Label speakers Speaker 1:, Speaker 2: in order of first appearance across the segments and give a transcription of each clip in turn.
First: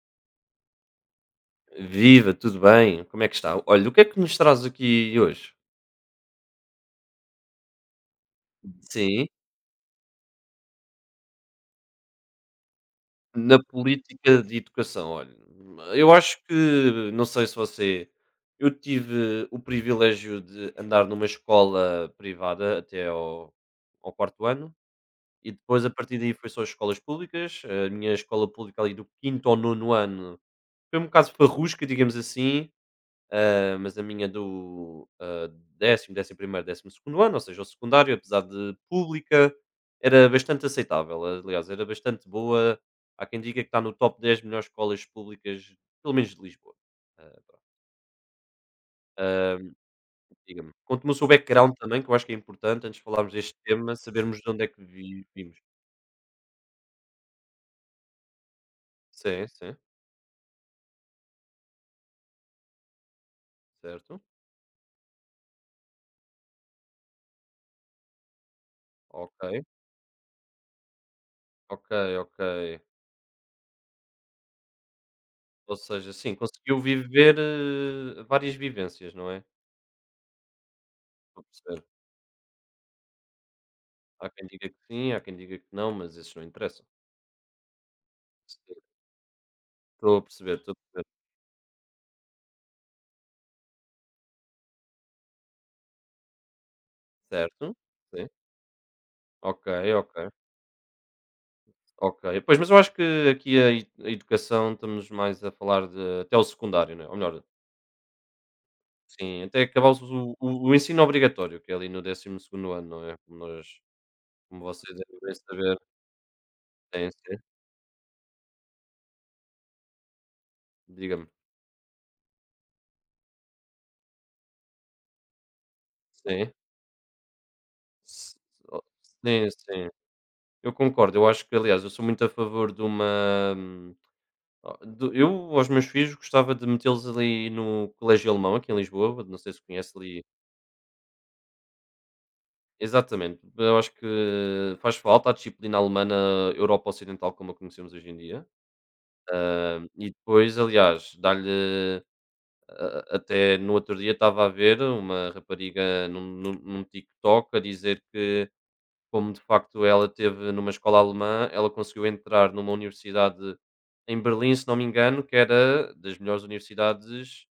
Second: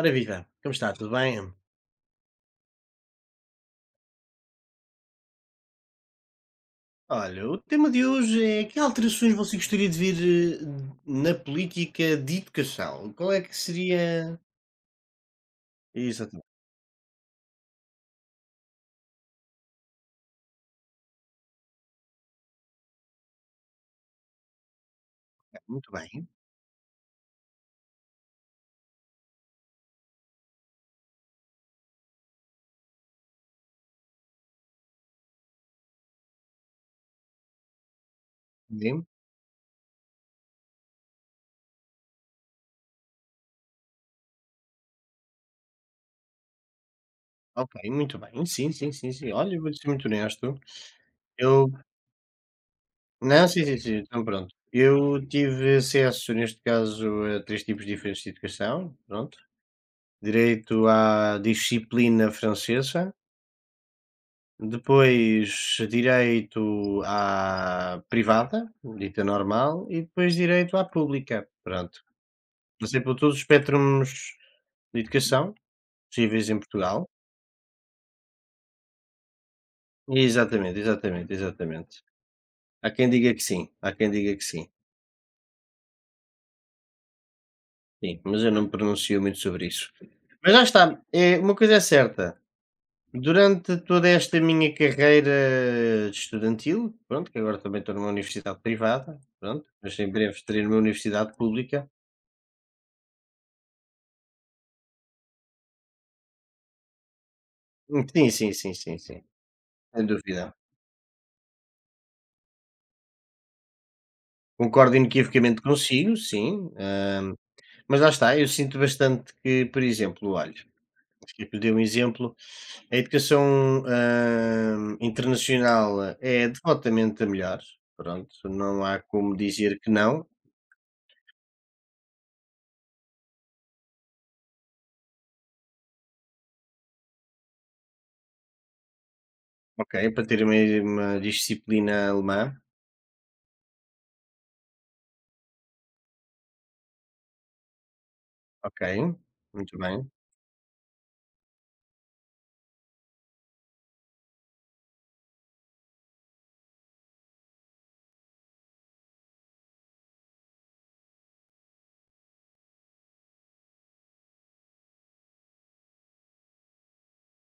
Speaker 1: Ora viva, como está? Tudo bem?
Speaker 2: Viva, tudo bem? Como é que está? Olha, o que é que nos traz aqui hoje?
Speaker 1: Olha, o tema de hoje é que
Speaker 2: Sim.
Speaker 1: alterações você gostaria de ver, na política de educação? Qual é que
Speaker 2: Na
Speaker 1: seria.
Speaker 2: política de educação, olha, eu acho
Speaker 1: Exatamente,
Speaker 2: que, não sei se você, eu tive o privilégio de andar numa escola privada até ao 4º ano e depois, a
Speaker 1: muito
Speaker 2: partir
Speaker 1: bem.
Speaker 2: daí, foi só escolas públicas. A minha escola pública ali do quinto º ao 9º ano foi um bocado farrusca, digamos assim. Mas a minha do 10º, 11º, 12º ano, ou seja, o secundário, apesar de
Speaker 1: bem,
Speaker 2: pública, era bastante aceitável. Aliás, era bastante boa. Há quem diga que está no top 10 melhores escolas públicas, pelo menos de Lisboa. Ah,
Speaker 1: Ok, muito bem. Sim, sim, sim, sim. Olha,
Speaker 2: ah,
Speaker 1: eu vou ser muito honesto.
Speaker 2: Diga-me, conte-me o seu
Speaker 1: Eu.
Speaker 2: background também, que eu acho que é importante, antes de falarmos
Speaker 1: Não,
Speaker 2: deste
Speaker 1: sim, sim, sim.
Speaker 2: tema,
Speaker 1: Então
Speaker 2: sabermos de
Speaker 1: pronto.
Speaker 2: onde é que
Speaker 1: Eu
Speaker 2: vimos.
Speaker 1: tive acesso, neste caso, a três tipos diferentes de educação. Pronto.
Speaker 2: Sim, sim,
Speaker 1: Direito à disciplina francesa.
Speaker 2: certo.
Speaker 1: Depois direito à privada, dita
Speaker 2: Ok,
Speaker 1: normal, e depois direito à pública.
Speaker 2: ok,
Speaker 1: Pronto.
Speaker 2: ok.
Speaker 1: Passei por todos os espectros de educação
Speaker 2: Ou seja, sim,
Speaker 1: possíveis em
Speaker 2: conseguiu
Speaker 1: Portugal.
Speaker 2: viver várias vivências, não é?
Speaker 1: Exatamente, exatamente,
Speaker 2: Estou a perceber.
Speaker 1: exatamente. Há quem diga que sim, há quem
Speaker 2: Há
Speaker 1: diga que
Speaker 2: quem
Speaker 1: sim.
Speaker 2: diga que sim, há quem diga que não, mas esses não interessam.
Speaker 1: Sim, mas eu não me pronuncio muito sobre isso.
Speaker 2: Estou a
Speaker 1: Mas
Speaker 2: perceber,
Speaker 1: lá
Speaker 2: estou a
Speaker 1: está,
Speaker 2: perceber.
Speaker 1: é, uma coisa é certa. Durante toda esta minha carreira estudantil, pronto, que agora
Speaker 2: Certo,
Speaker 1: também estou numa
Speaker 2: sim.
Speaker 1: universidade privada, pronto,
Speaker 2: Ok,
Speaker 1: mas em
Speaker 2: ok,
Speaker 1: breve estarei numa universidade pública.
Speaker 2: ok. Pois, mas eu acho que aqui a educação, estamos mais a falar de até o secundário, não é? Ou melhor,
Speaker 1: Sim, sim, sim, sim, sim,
Speaker 2: sim, até acabar
Speaker 1: sem
Speaker 2: o
Speaker 1: dúvida.
Speaker 2: o o ensino obrigatório, que é ali no 12º ano, não é? Como vocês
Speaker 1: Concordo
Speaker 2: devem bem
Speaker 1: inequivocamente
Speaker 2: saber.
Speaker 1: consigo, sim,
Speaker 2: Sim, sim,
Speaker 1: mas lá está, eu sinto bastante que, por exemplo, olha,
Speaker 2: diga-me.
Speaker 1: acho que eu dei um exemplo, a educação, internacional é
Speaker 2: Sim.
Speaker 1: devotamente a melhor, pronto,
Speaker 2: S Oh,
Speaker 1: não há como
Speaker 2: sim,
Speaker 1: dizer
Speaker 2: sim.
Speaker 1: que não,
Speaker 2: Eu concordo, eu acho que, aliás, eu sou muito a favor de uma... Oh, do eu aos meus filhos gostava de metê-los ali no colégio alemão, aqui em Lisboa, não sei se conhece
Speaker 1: ok,
Speaker 2: ali.
Speaker 1: para ter uma disciplina alemã,
Speaker 2: Exatamente, eu acho que faz falta a disciplina alemã na Europa Ocidental, como a conhecemos hoje em dia.
Speaker 1: ok, muito bem.
Speaker 2: E depois, aliás, dá-lhe... a Até no outro dia estava a ver uma rapariga num TikTok a dizer que, como de facto ela teve numa escola alemã, ela conseguiu entrar numa universidade em Berlim, se não me engano, que era das melhores universidades,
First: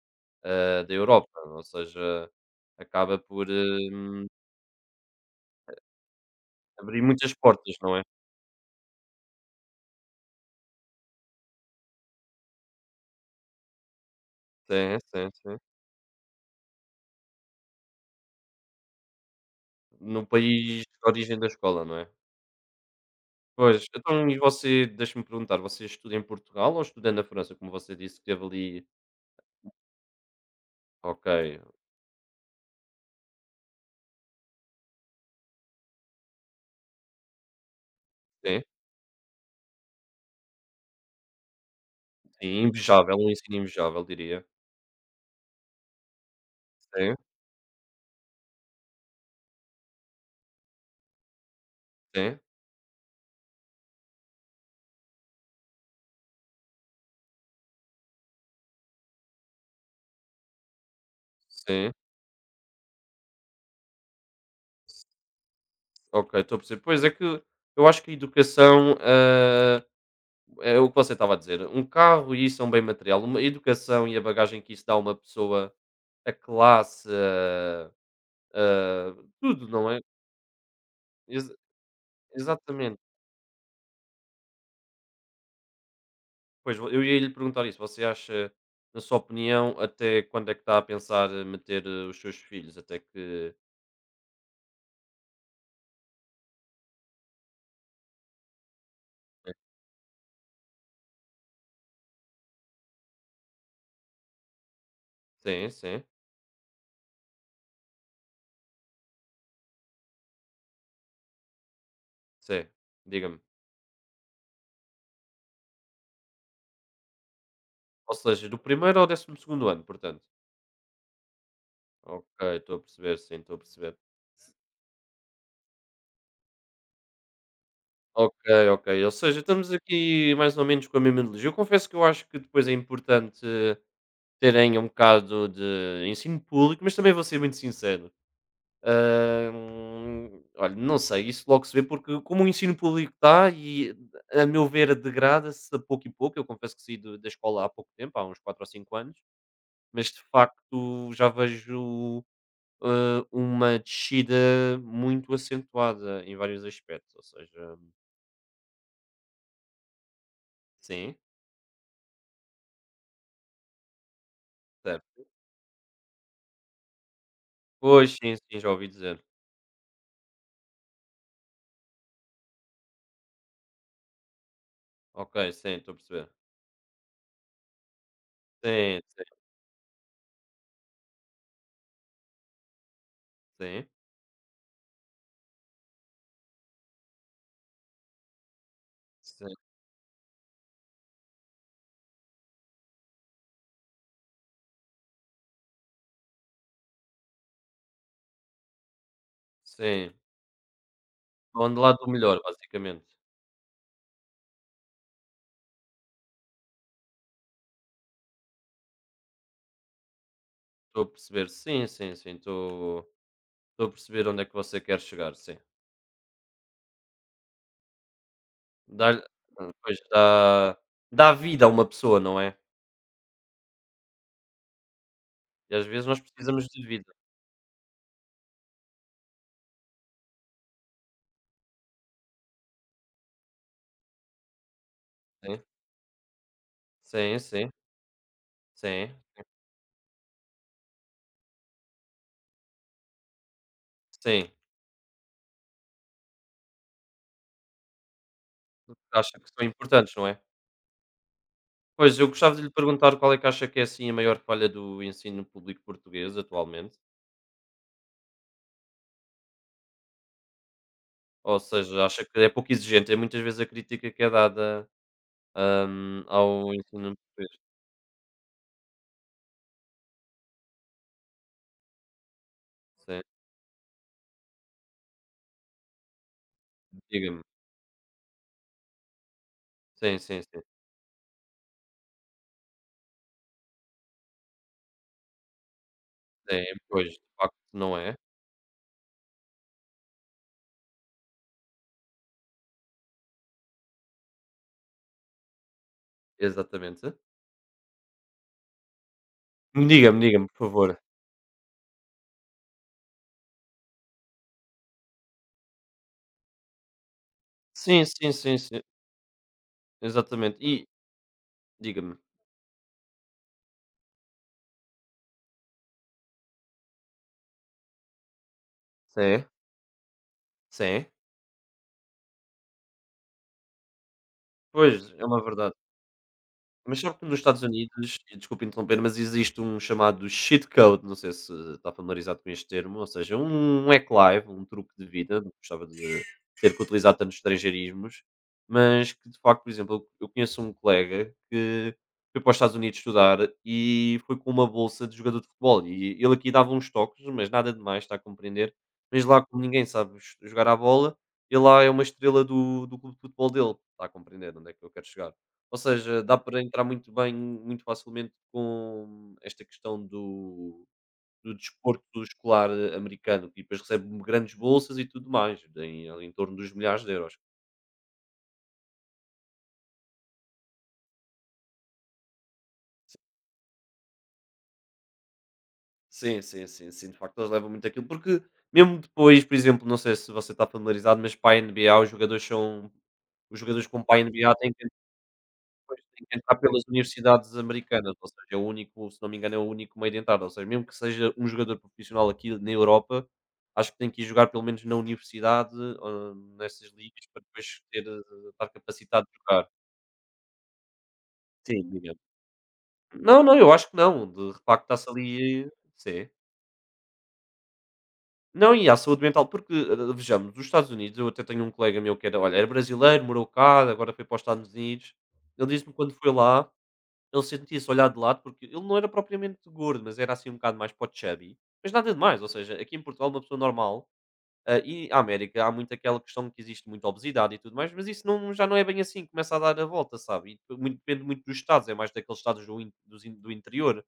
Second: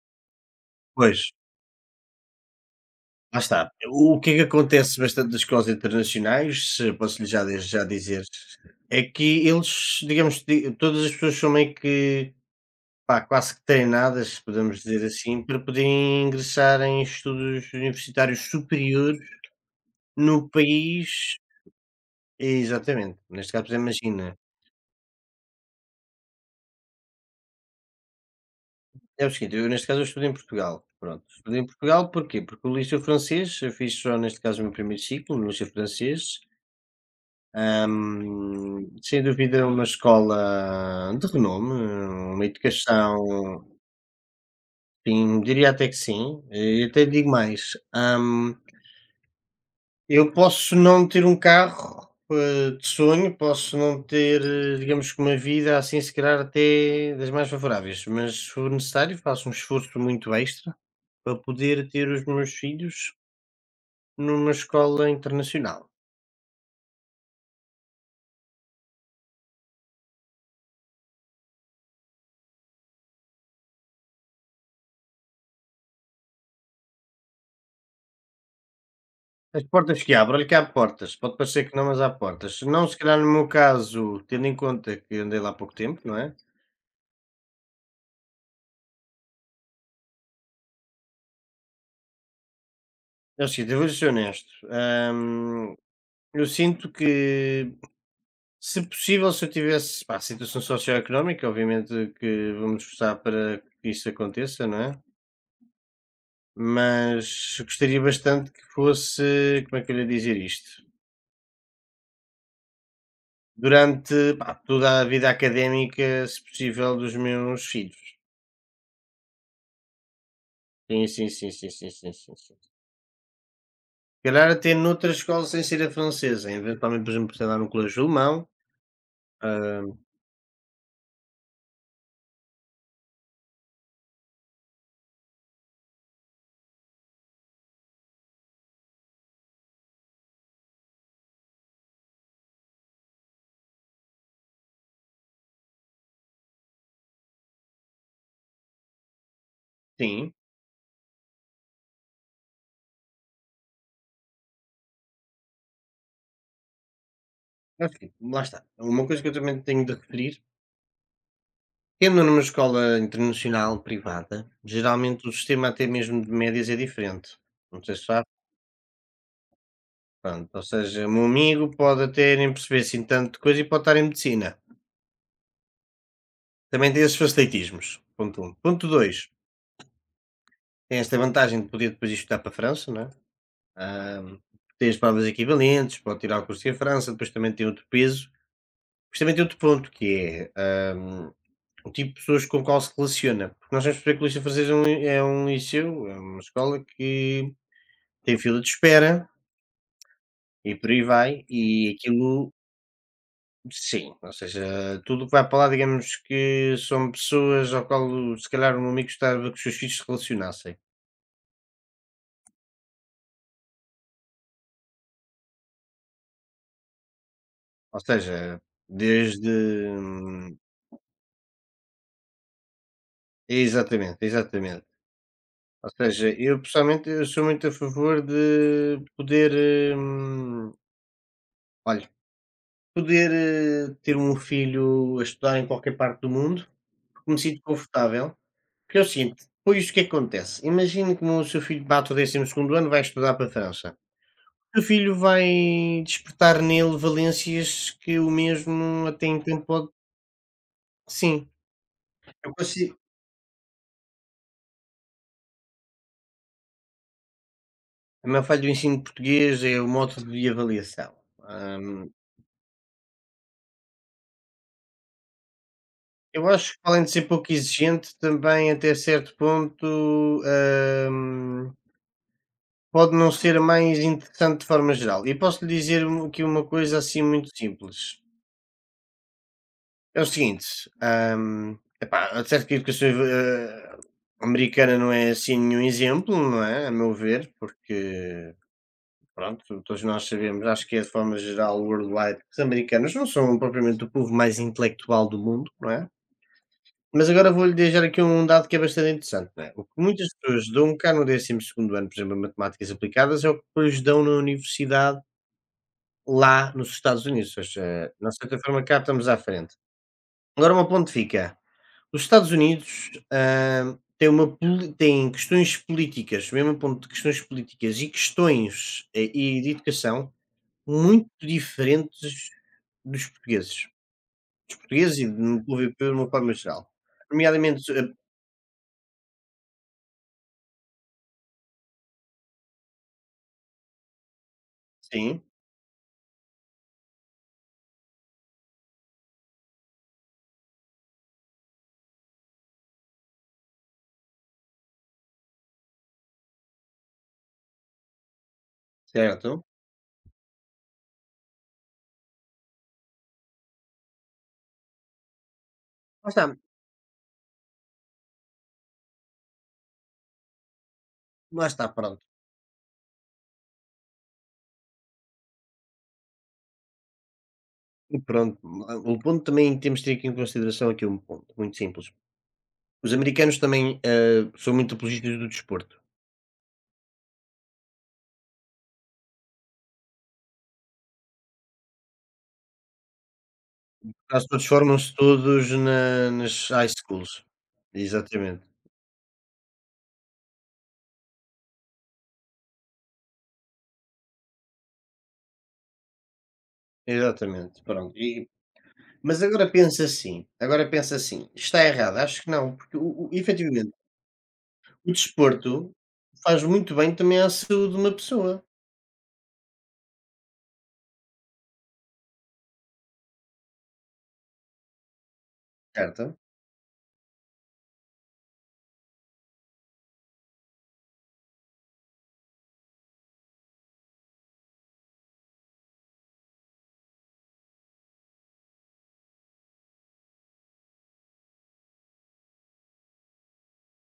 Speaker 2: da
Speaker 1: Pois.
Speaker 2: Europa, ou seja, acaba
Speaker 1: Lá
Speaker 2: por
Speaker 1: está. O que é que acontece bastante nas escolas internacionais, se
Speaker 2: abrir
Speaker 1: posso-lhe
Speaker 2: muitas
Speaker 1: já, desde
Speaker 2: portas,
Speaker 1: já
Speaker 2: não é?
Speaker 1: dizer, é que eles, digamos, todas as pessoas são meio que pá, quase que treinadas, se podemos
Speaker 2: Sim,
Speaker 1: dizer
Speaker 2: sim,
Speaker 1: assim,
Speaker 2: sim.
Speaker 1: para poderem ingressar em estudos universitários superiores
Speaker 2: No
Speaker 1: no
Speaker 2: país de
Speaker 1: país.
Speaker 2: origem da escola, não é?
Speaker 1: Exatamente. Neste caso, por
Speaker 2: Pois,
Speaker 1: exemplo, imagina.
Speaker 2: então e você, deixa-me perguntar, você estuda em Portugal ou estuda na França? Como você disse que teve ali.
Speaker 1: É o seguinte, eu neste caso eu estudo em Portugal. Pronto.
Speaker 2: Ok,
Speaker 1: Estudei em Portugal porquê? Porque o liceu francês, eu fiz só neste caso o meu primeiro ciclo, no liceu francês.
Speaker 2: sim,
Speaker 1: Sem dúvida, uma escola de renome, uma
Speaker 2: sim, invejável, um ensino
Speaker 1: educação,
Speaker 2: invejável, diria.
Speaker 1: sim, diria até que sim. E até
Speaker 2: Sim,
Speaker 1: digo mais: eu posso não ter um carro,
Speaker 2: sim,
Speaker 1: de sonho, posso não ter, eh, digamos que uma vida assim, se calhar até das mais favoráveis, mas se for necessário, faço um esforço muito extra para poder
Speaker 2: sim.
Speaker 1: ter os meus filhos numa escola internacional.
Speaker 2: Ok, estou a perceber. Pois é que eu acho que a educação é o que você estava a dizer. Um carro e isso é um bem material. Uma educação e a bagagem que isso dá a uma pessoa, a classe,
Speaker 1: As
Speaker 2: tudo, não é?
Speaker 1: portas que abro, olha que há portas, pode
Speaker 2: Ex-
Speaker 1: parecer que não, mas há portas. Se não, se
Speaker 2: Exatamente.
Speaker 1: calhar no meu caso, tendo em conta que andei lá há pouco tempo, não é?
Speaker 2: Pois eu ia lhe perguntar isso. Você acha, na sua opinião, até quando é que está a pensar em meter os seus filhos? Até
Speaker 1: É o
Speaker 2: que...
Speaker 1: seguinte, eu vou ser honesto. hum, eu sinto que, se possível, se eu tivesse pá, situação socioeconómica, obviamente que vamos esforçar para que isso aconteça, não é?
Speaker 2: Sim, sim,
Speaker 1: Mas gostaria bastante que fosse, como é que eu lhe ia dizer isto?
Speaker 2: sim. Diga-me.
Speaker 1: Durante pá, toda a vida académica, se possível, dos meus filhos.
Speaker 2: Ou seja, do primeiro ao 12º ano, portanto.
Speaker 1: Sim, sim, sim, sim, sim, sim,
Speaker 2: Ok,
Speaker 1: sim, sim.
Speaker 2: estou a perceber, sim, estou a perceber.
Speaker 1: Calhar até noutras escolas sem ser a francesa, eventualmente, por exemplo, sei lá, no colégio
Speaker 2: Ok,
Speaker 1: alemão,
Speaker 2: ok. Ou seja, estamos
Speaker 1: hã,
Speaker 2: aqui mais ou menos com a mesma ideologia. Eu confesso que eu acho que depois é importante terem um bocado de ensino público, mas também vou ser muito sincero. Olha, não sei, isso logo se vê, porque como o ensino público está, e, a meu ver, degrada-se a pouco e pouco, eu confesso que saí da escola há pouco tempo, há uns 4 ou 5 anos, mas de
Speaker 1: sim,
Speaker 2: facto já vejo uma descida muito acentuada em vários aspectos, ou seja,
Speaker 1: acho que lá está. Uma coisa que eu também tenho de referir,
Speaker 2: sim,
Speaker 1: tendo numa escola internacional privada,
Speaker 2: certo.
Speaker 1: geralmente o sistema até mesmo de médias é diferente, não sei se
Speaker 2: Pois,
Speaker 1: sabe,
Speaker 2: sim, sim, já ouvi dizer.
Speaker 1: pronto, ou seja, o meu amigo pode até nem perceber assim tanto coisa e pode estar em medicina,
Speaker 2: Ok, sim, estou a perceber.
Speaker 1: também tem esses facilitismos, ponto um. Ponto
Speaker 2: Sim, sim,
Speaker 1: dois, tem esta vantagem de poder depois ir estudar para a França, não é,
Speaker 2: sim.
Speaker 1: hã, tem as provas equivalentes, pode tirar o curso em França, depois também tem outro peso. Isto também tem
Speaker 2: Sim,
Speaker 1: outro ponto que é, o tipo de pessoas com qual se relaciona, porque nós temos que perceber que o Liceu Francês é um li é um liceu, é uma escola que tem fila de espera
Speaker 2: sim.
Speaker 1: e por aí vai,
Speaker 2: Onde lá
Speaker 1: e
Speaker 2: do melhor,
Speaker 1: aquilo
Speaker 2: basicamente.
Speaker 1: sim, ou seja, tudo o que vai para lá digamos que são pessoas ao qual se calhar o meu amigo gostava que os seus filhos se relacionassem.
Speaker 2: Estou a perceber. Sim, sim, sim. Estou a perceber onde é que você quer chegar, sim.
Speaker 1: Ou seja,
Speaker 2: Dá,
Speaker 1: desde
Speaker 2: pois,
Speaker 1: hum,
Speaker 2: dá vida a uma pessoa, não é?
Speaker 1: exatamente, exatamente.
Speaker 2: E às
Speaker 1: Ou
Speaker 2: vezes nós
Speaker 1: seja, eu
Speaker 2: precisamos de
Speaker 1: pessoalmente
Speaker 2: vida.
Speaker 1: eu sou muito a favor de poder, hum, poder, ter um filho a estudar
Speaker 2: Sim,
Speaker 1: em qualquer parte do mundo, porque
Speaker 2: sim,
Speaker 1: me sinto
Speaker 2: sim,
Speaker 1: confortável. Porque é o
Speaker 2: sim,
Speaker 1: seguinte, depois o que é que acontece? Imagine que o seu filho bate o 12º ano, e vai estudar para a França.
Speaker 2: sim.
Speaker 1: O seu filho vai despertar nele valências que o mesmo até
Speaker 2: Acha que
Speaker 1: então
Speaker 2: são
Speaker 1: pode
Speaker 2: importantes, não é?
Speaker 1: sim,
Speaker 2: Pois, eu
Speaker 1: eu
Speaker 2: gostava de lhe
Speaker 1: consi
Speaker 2: perguntar qual é que acha que é, assim, a maior falha do ensino público português atualmente?
Speaker 1: a maior falha do ensino português é o modo de avaliação.
Speaker 2: Ou seja,
Speaker 1: Hum,
Speaker 2: acha que é pouco exigente, é muitas vezes a crítica que é dada
Speaker 1: eu acho
Speaker 2: ao
Speaker 1: que além de
Speaker 2: ensino
Speaker 1: ser pouco
Speaker 2: português.
Speaker 1: exigente, também até certo ponto, hum, pode
Speaker 2: Sim,
Speaker 1: não ser a mais interessante de forma geral. E posso lhe dizer aqui uma coisa assim
Speaker 2: diga-me.
Speaker 1: muito simples.
Speaker 2: Sim,
Speaker 1: É o
Speaker 2: sim, sim.
Speaker 1: seguinte, epá, é certo que a educação, americana não é assim nenhum exemplo, não
Speaker 2: Sim,
Speaker 1: é? A meu
Speaker 2: pois, de
Speaker 1: ver,
Speaker 2: facto não é,
Speaker 1: porque pronto, todos nós sabemos, acho que é de forma geral, worldwide, que os americanos não são propriamente o povo mais intelectual do mundo, não é?
Speaker 2: exatamente.
Speaker 1: Mas agora vou-lhe deixar aqui um dado que é bastante interessante, não é? O que
Speaker 2: Diga-me,
Speaker 1: muitas
Speaker 2: diga-me, por
Speaker 1: pessoas
Speaker 2: favor.
Speaker 1: dão cá no 12º ano, por exemplo, em matemáticas aplicadas, é o que depois dão na universidade lá nos Estados Unidos, ou
Speaker 2: Sim,
Speaker 1: seja,
Speaker 2: sim,
Speaker 1: nós de
Speaker 2: sim,
Speaker 1: certa
Speaker 2: sim,
Speaker 1: forma cá estamos à frente.
Speaker 2: exatamente.
Speaker 1: Agora
Speaker 2: E
Speaker 1: uma ponto fica,
Speaker 2: diga-me.
Speaker 1: os Estados Unidos, têm uma poli têm questões políticas, mesmo a ponto de questões políticas e questões,
Speaker 2: Sim,
Speaker 1: e de educação
Speaker 2: sim.
Speaker 1: muito diferentes dos portugueses. Dos
Speaker 2: Pois,
Speaker 1: portugueses
Speaker 2: é
Speaker 1: e
Speaker 2: uma
Speaker 1: do
Speaker 2: verdade.
Speaker 1: povo europeu de uma forma geral,
Speaker 2: Mas sabe que nos Estados
Speaker 1: nomeadamente eh,
Speaker 2: Unidos, e desculpe interromper, mas existe um chamado cheat code, não sei se está familiarizado com este termo, ou seja, um hack live, um truque de vida,
Speaker 1: sim,
Speaker 2: não gostava de ter que utilizar tantos estrangeirismos, mas que de facto, por exemplo, eu conheço um colega que foi para os Estados Unidos estudar e foi com uma bolsa de jogador de futebol. E ele aqui dava uns toques, mas nada demais, está a compreender? Mas lá, como
Speaker 1: certo.
Speaker 2: ninguém sabe jogar à bola, ele lá é uma estrela do clube de futebol dele, está a compreender onde é que eu quero chegar? Ou seja,
Speaker 1: Lá
Speaker 2: dá
Speaker 1: está
Speaker 2: para entrar muito bem, muito facilmente, com esta questão do
Speaker 1: lá está,
Speaker 2: desporto
Speaker 1: pronto.
Speaker 2: escolar americano, que depois recebe grandes bolsas e tudo mais, em torno dos milhares de euros.
Speaker 1: E pronto, o ponto também temos de ter aqui em consideração aqui um ponto muito simples. Os americanos também, são muito apologistas do desporto.
Speaker 2: Sim, sim, sim, sim, de facto eles levam muito aquilo, porque mesmo depois, por exemplo, não sei se você está familiarizado, mas para a NBA os jogadores com, para a
Speaker 1: Quase
Speaker 2: NBA,
Speaker 1: todos
Speaker 2: têm que...
Speaker 1: formam-se todos na
Speaker 2: Pois, tem que
Speaker 1: nas
Speaker 2: entrar pelas
Speaker 1: high schools.
Speaker 2: universidades americanas, ou seja, é o
Speaker 1: Exatamente,
Speaker 2: único, se não me engano, é o único meio de entrada. Ou seja, mesmo que seja um jogador profissional aqui na Europa, acho que tem que ir jogar pelo menos na universidade, nessas ligas, para depois
Speaker 1: exatamente,
Speaker 2: ter,
Speaker 1: pronto. E
Speaker 2: estar capacitado de
Speaker 1: mas
Speaker 2: jogar.
Speaker 1: agora pensa assim,
Speaker 2: Sim,
Speaker 1: está
Speaker 2: diga.
Speaker 1: errado? Acho que não, porque o
Speaker 2: Não, não, eu acho
Speaker 1: efetivamente,
Speaker 2: que não, de facto, está-se
Speaker 1: o
Speaker 2: ali,
Speaker 1: desporto
Speaker 2: sim.
Speaker 1: faz muito bem também à saúde de uma pessoa,
Speaker 2: Não, e à saúde mental, porque vejamos, os Estados Unidos... Eu até tenho um colega meu que era, olha, era brasileiro, morou cá, agora foi para os Estados Unidos. Ele disse-me quando foi
Speaker 1: certo?
Speaker 2: lá, ele sentia-se olhado de lado, porque ele não era propriamente gordo, mas era assim um bocado mais para o chubby. Mas nada de mais, ou seja, aqui em Portugal uma pessoa normal... E a América, há muito aquela questão de que existe muita obesidade e tudo mais, mas isso não, já não é bem assim, começa a dar a volta, sabe? E depende muito dos estados, é mais daqueles estados do, in- dos in- do interior,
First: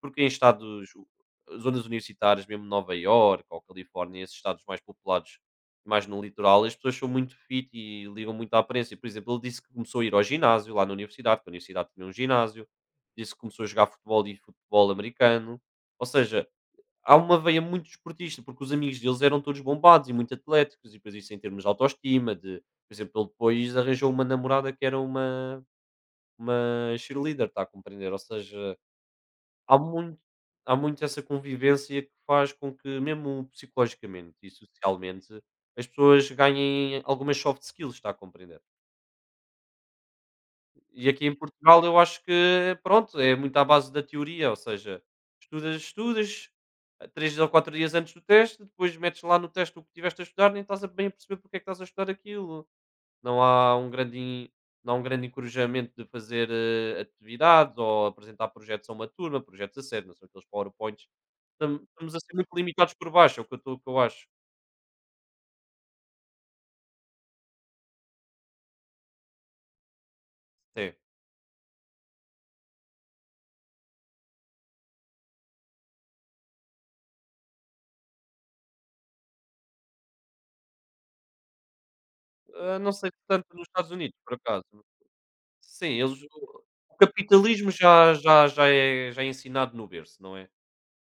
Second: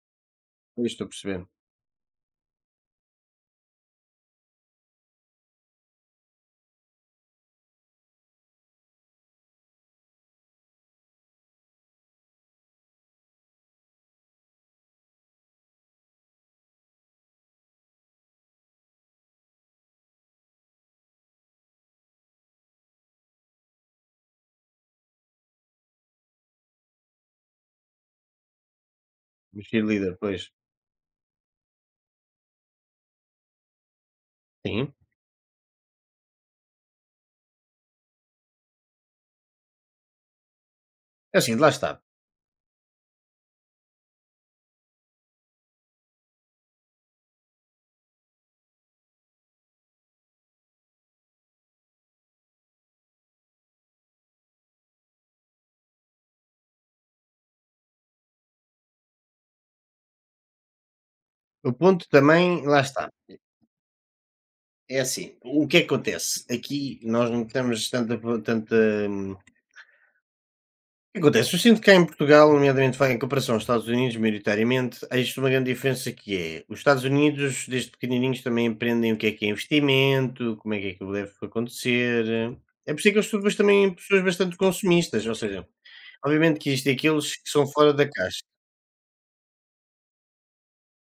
Speaker 2: porque em estados,
Speaker 1: Pois, estou a perceber.
Speaker 2: zonas universitárias, mesmo Nova Iorque ou Califórnia, esses estados mais populados, mais no litoral, as pessoas são muito fit e ligam muito à aparência. Por exemplo, ele disse que começou a ir ao ginásio lá na universidade, que a universidade tinha um ginásio, disse que começou a jogar futebol e futebol americano, ou seja, há uma veia muito desportista, porque os amigos deles eram todos bombados e muito atléticos, e depois isso, em termos de autoestima, de... Por exemplo, ele depois arranjou uma namorada que era uma, cheerleader, está a compreender? Ou seja,
Speaker 1: Um
Speaker 2: há
Speaker 1: cheerleader,
Speaker 2: muito,
Speaker 1: pois.
Speaker 2: há muito essa convivência que faz com que, mesmo psicologicamente e
Speaker 1: Sim.
Speaker 2: socialmente, as pessoas ganhem algumas soft skills, está a compreender? E aqui em
Speaker 1: É assim, lá
Speaker 2: Portugal eu
Speaker 1: está.
Speaker 2: acho que, pronto, é muito à base da teoria, ou seja, estudas, estudas, 3 ou 4 dias antes do teste, depois metes lá no teste o que tiveste a estudar, nem estás a bem a perceber porque é que estás a estudar aquilo. Não há um grande, encorajamento de fazer atividades ou apresentar projetos a uma turma, projetos a sério, não são aqueles PowerPoints.
Speaker 1: O ponto
Speaker 2: Estamos a ser muito
Speaker 1: também lá
Speaker 2: limitados
Speaker 1: está.
Speaker 2: por baixo, é o que eu acho.
Speaker 1: É assim, o que é que acontece? Aqui nós não temos tanta hum,
Speaker 2: Sim.
Speaker 1: o que acontece? Eu sinto que cá em Portugal, nomeadamente vai em comparação aos Estados Unidos, maioritariamente, há isto uma grande diferença que é, os Estados Unidos, desde pequenininhos, também aprendem o que é investimento, como é que deve acontecer.
Speaker 2: Ah, não
Speaker 1: É por
Speaker 2: sei
Speaker 1: isso que eu
Speaker 2: tanto
Speaker 1: estudo
Speaker 2: nos Estados
Speaker 1: também
Speaker 2: Unidos,
Speaker 1: pessoas
Speaker 2: por
Speaker 1: bastante
Speaker 2: acaso.
Speaker 1: consumistas, ou seja,
Speaker 2: Sim, eles,
Speaker 1: obviamente
Speaker 2: o
Speaker 1: que isto é
Speaker 2: o
Speaker 1: aqueles que são
Speaker 2: capitalismo
Speaker 1: fora da
Speaker 2: já
Speaker 1: caixa.
Speaker 2: já já é já é ensinado no berço, não é?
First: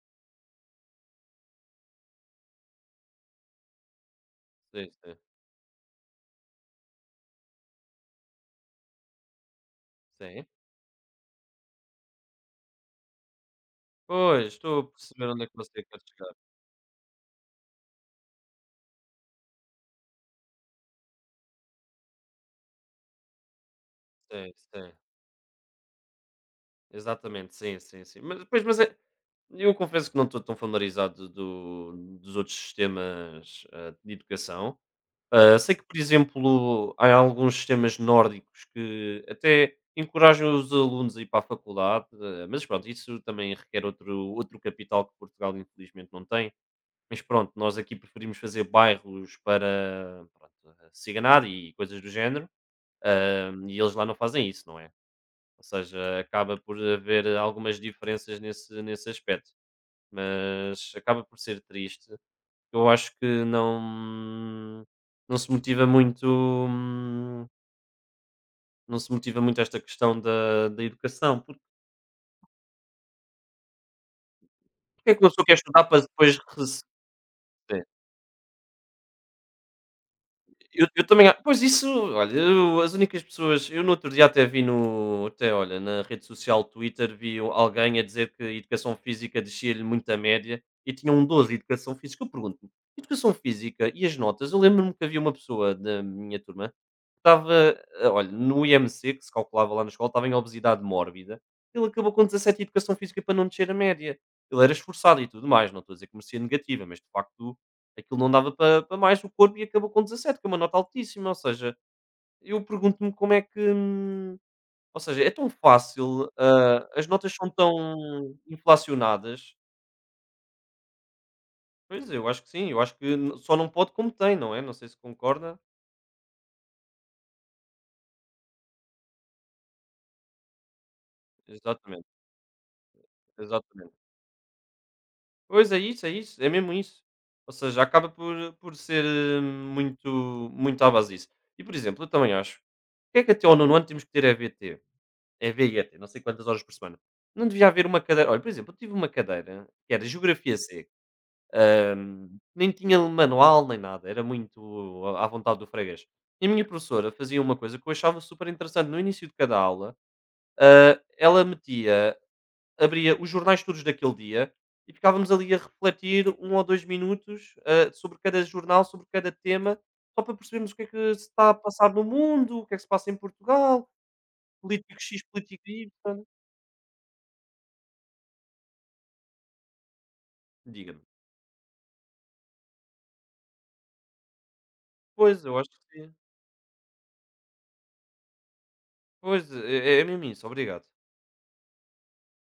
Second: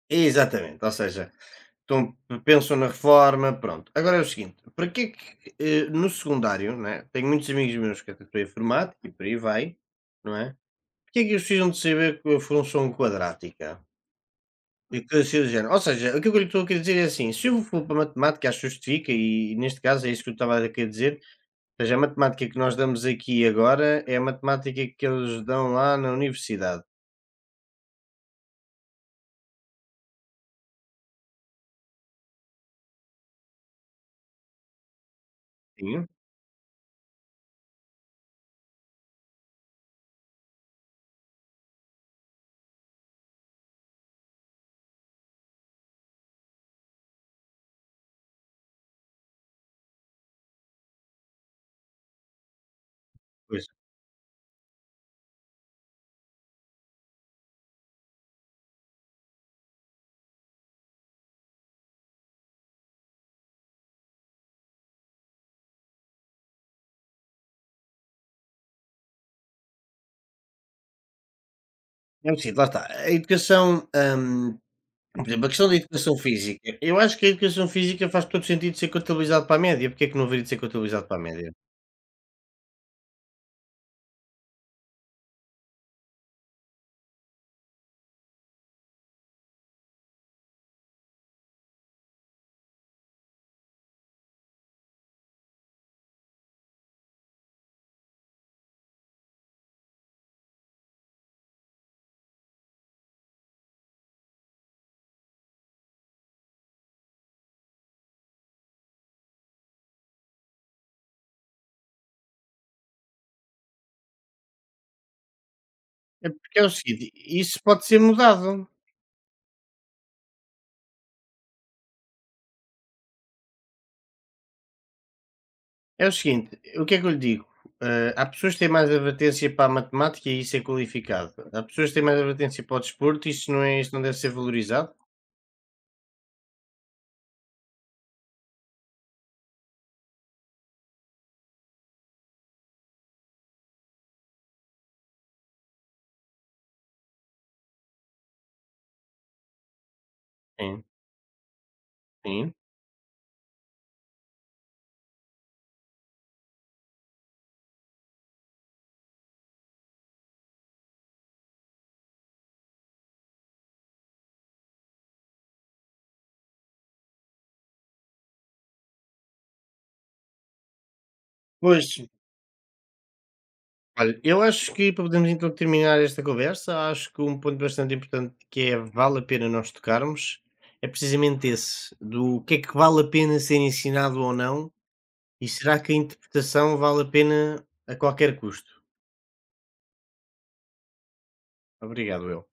Speaker 1: Exatamente, ou seja, estão- pensam na reforma, pronto. Agora é o seguinte, para
Speaker 2: Sim,
Speaker 1: que é
Speaker 2: sim,
Speaker 1: que, no secundário, não é? Tenho muitos amigos meus que até estão a informática e por aí vai, não
Speaker 2: sim.
Speaker 1: é? O que é que eles precisam de saber que a função quadrática?
Speaker 2: Pois, estou a
Speaker 1: E
Speaker 2: perceber
Speaker 1: coisas assim
Speaker 2: onde é
Speaker 1: do
Speaker 2: que
Speaker 1: género.
Speaker 2: você
Speaker 1: Ou
Speaker 2: quer
Speaker 1: seja, o que
Speaker 2: chegar.
Speaker 1: eu lhe estou a querer dizer é assim: se eu for para a matemática, acho que justifica, e neste caso é isso que eu estava a querer dizer. Ou seja, a matemática que nós damos aqui agora é a
Speaker 2: Sim,
Speaker 1: matemática
Speaker 2: sim.
Speaker 1: que eles dão lá na universidade.
Speaker 2: Exatamente, sim, sim, sim. Mas, pois, eu confesso que não estou tão familiarizado do dos outros sistemas de educação. Sei que, por
Speaker 1: Sim,
Speaker 2: exemplo, há alguns sistemas nórdicos que até encorajam os alunos a ir para a faculdade, mas pronto, isso também requer outro capital que Portugal infelizmente não tem. Mas pronto, nós aqui preferimos fazer bairros para, pronto, ciganada e coisas do género
Speaker 1: pois.
Speaker 2: e eles lá não fazem isso, não é? Ou seja, acaba por haver algumas diferenças nesse aspecto, mas acaba por ser triste. Eu acho que não se motiva muito, esta questão da educação. porque
Speaker 1: É preciso, lá está. A educação,
Speaker 2: porque é que
Speaker 1: por
Speaker 2: uma pessoa
Speaker 1: exemplo, a
Speaker 2: quer
Speaker 1: questão da
Speaker 2: estudar para
Speaker 1: educação
Speaker 2: depois
Speaker 1: física.
Speaker 2: rece...
Speaker 1: Eu acho que a educação física faz todo sentido de ser contabilizado para a média. Porque é que não haveria de ser
Speaker 2: Eu
Speaker 1: contabilizado para a
Speaker 2: também, a
Speaker 1: média?
Speaker 2: pois isso... Olha, eu as únicas pessoas eu no outro dia até vi, no até olha, na rede social Twitter, vi o alguém a dizer que a educação física descia-lhe muito a média e tinha um 12 de educação física. Eu pergunto-me: educação física e as notas? Eu lembro-me que havia uma pessoa da minha turma que estava, olha, no IMC, que se calculava lá na escola, estava em obesidade mórbida. Ele acabou com 17 de educação física para não descer a média. Ele era esforçado e tudo mais, não estou a dizer que merecia negativa, mas de facto aquilo não dava para mais, o corpo, e acabou com 17, que é uma nota altíssima. Ou seja, eu pergunto-me como é que ou seja, é tão
Speaker 1: É
Speaker 2: fácil,
Speaker 1: porque é o seguinte:
Speaker 2: as notas são
Speaker 1: isso pode
Speaker 2: tão
Speaker 1: ser mudado.
Speaker 2: inflacionadas. Pois, eu acho que sim, eu acho que n só não pode como tem, não é? Não sei se concorda.
Speaker 1: É o seguinte, o que é que eu lhe digo? Eh, há pessoas que têm mais advertência para a matemática e isso é qualificado. Há pessoas que têm
Speaker 2: Exatamente,
Speaker 1: mais advertência para o desporto e isto não, é,
Speaker 2: exatamente.
Speaker 1: isto não deve ser valorizado.
Speaker 2: Pois, é isso, é isso, é mesmo isso. Ou seja, acaba por ser muito, muito à base disso. E, por exemplo, eu também acho, porque é que até ao 9º ano temos que ter EVT? É VHT, não sei quantas horas por semana. Não devia haver uma cadeira... Olha, por exemplo, eu tive uma cadeira que era Geografia
Speaker 1: Sim,
Speaker 2: C
Speaker 1: sim.
Speaker 2: nem tinha manual nem nada, era muito à vontade do freguês. E a minha professora fazia uma coisa que eu achava super interessante, no início de cada aula, ela metia abria os jornais todos daquele dia e ficávamos ali a refletir um ou 2 minutos, sobre cada jornal, sobre cada tema, só para percebermos o que é que se está a
Speaker 1: Pois,
Speaker 2: passar no mundo, o que é que se passa em Portugal,
Speaker 1: olha, eu acho que
Speaker 2: político
Speaker 1: para
Speaker 2: X,
Speaker 1: podermos então
Speaker 2: político Y.
Speaker 1: terminar esta conversa, acho que um ponto bastante importante que é vale a pena nós tocarmos é
Speaker 2: Diga-me.
Speaker 1: precisamente esse, do que é que vale a pena ser ensinado ou não.
Speaker 2: Pois,
Speaker 1: E
Speaker 2: eu acho
Speaker 1: será que a
Speaker 2: que sim.
Speaker 1: interpretação vale a pena a qualquer custo?
Speaker 2: Pois, é mesmo isso, obrigado.
Speaker 1: Obrigado, eu.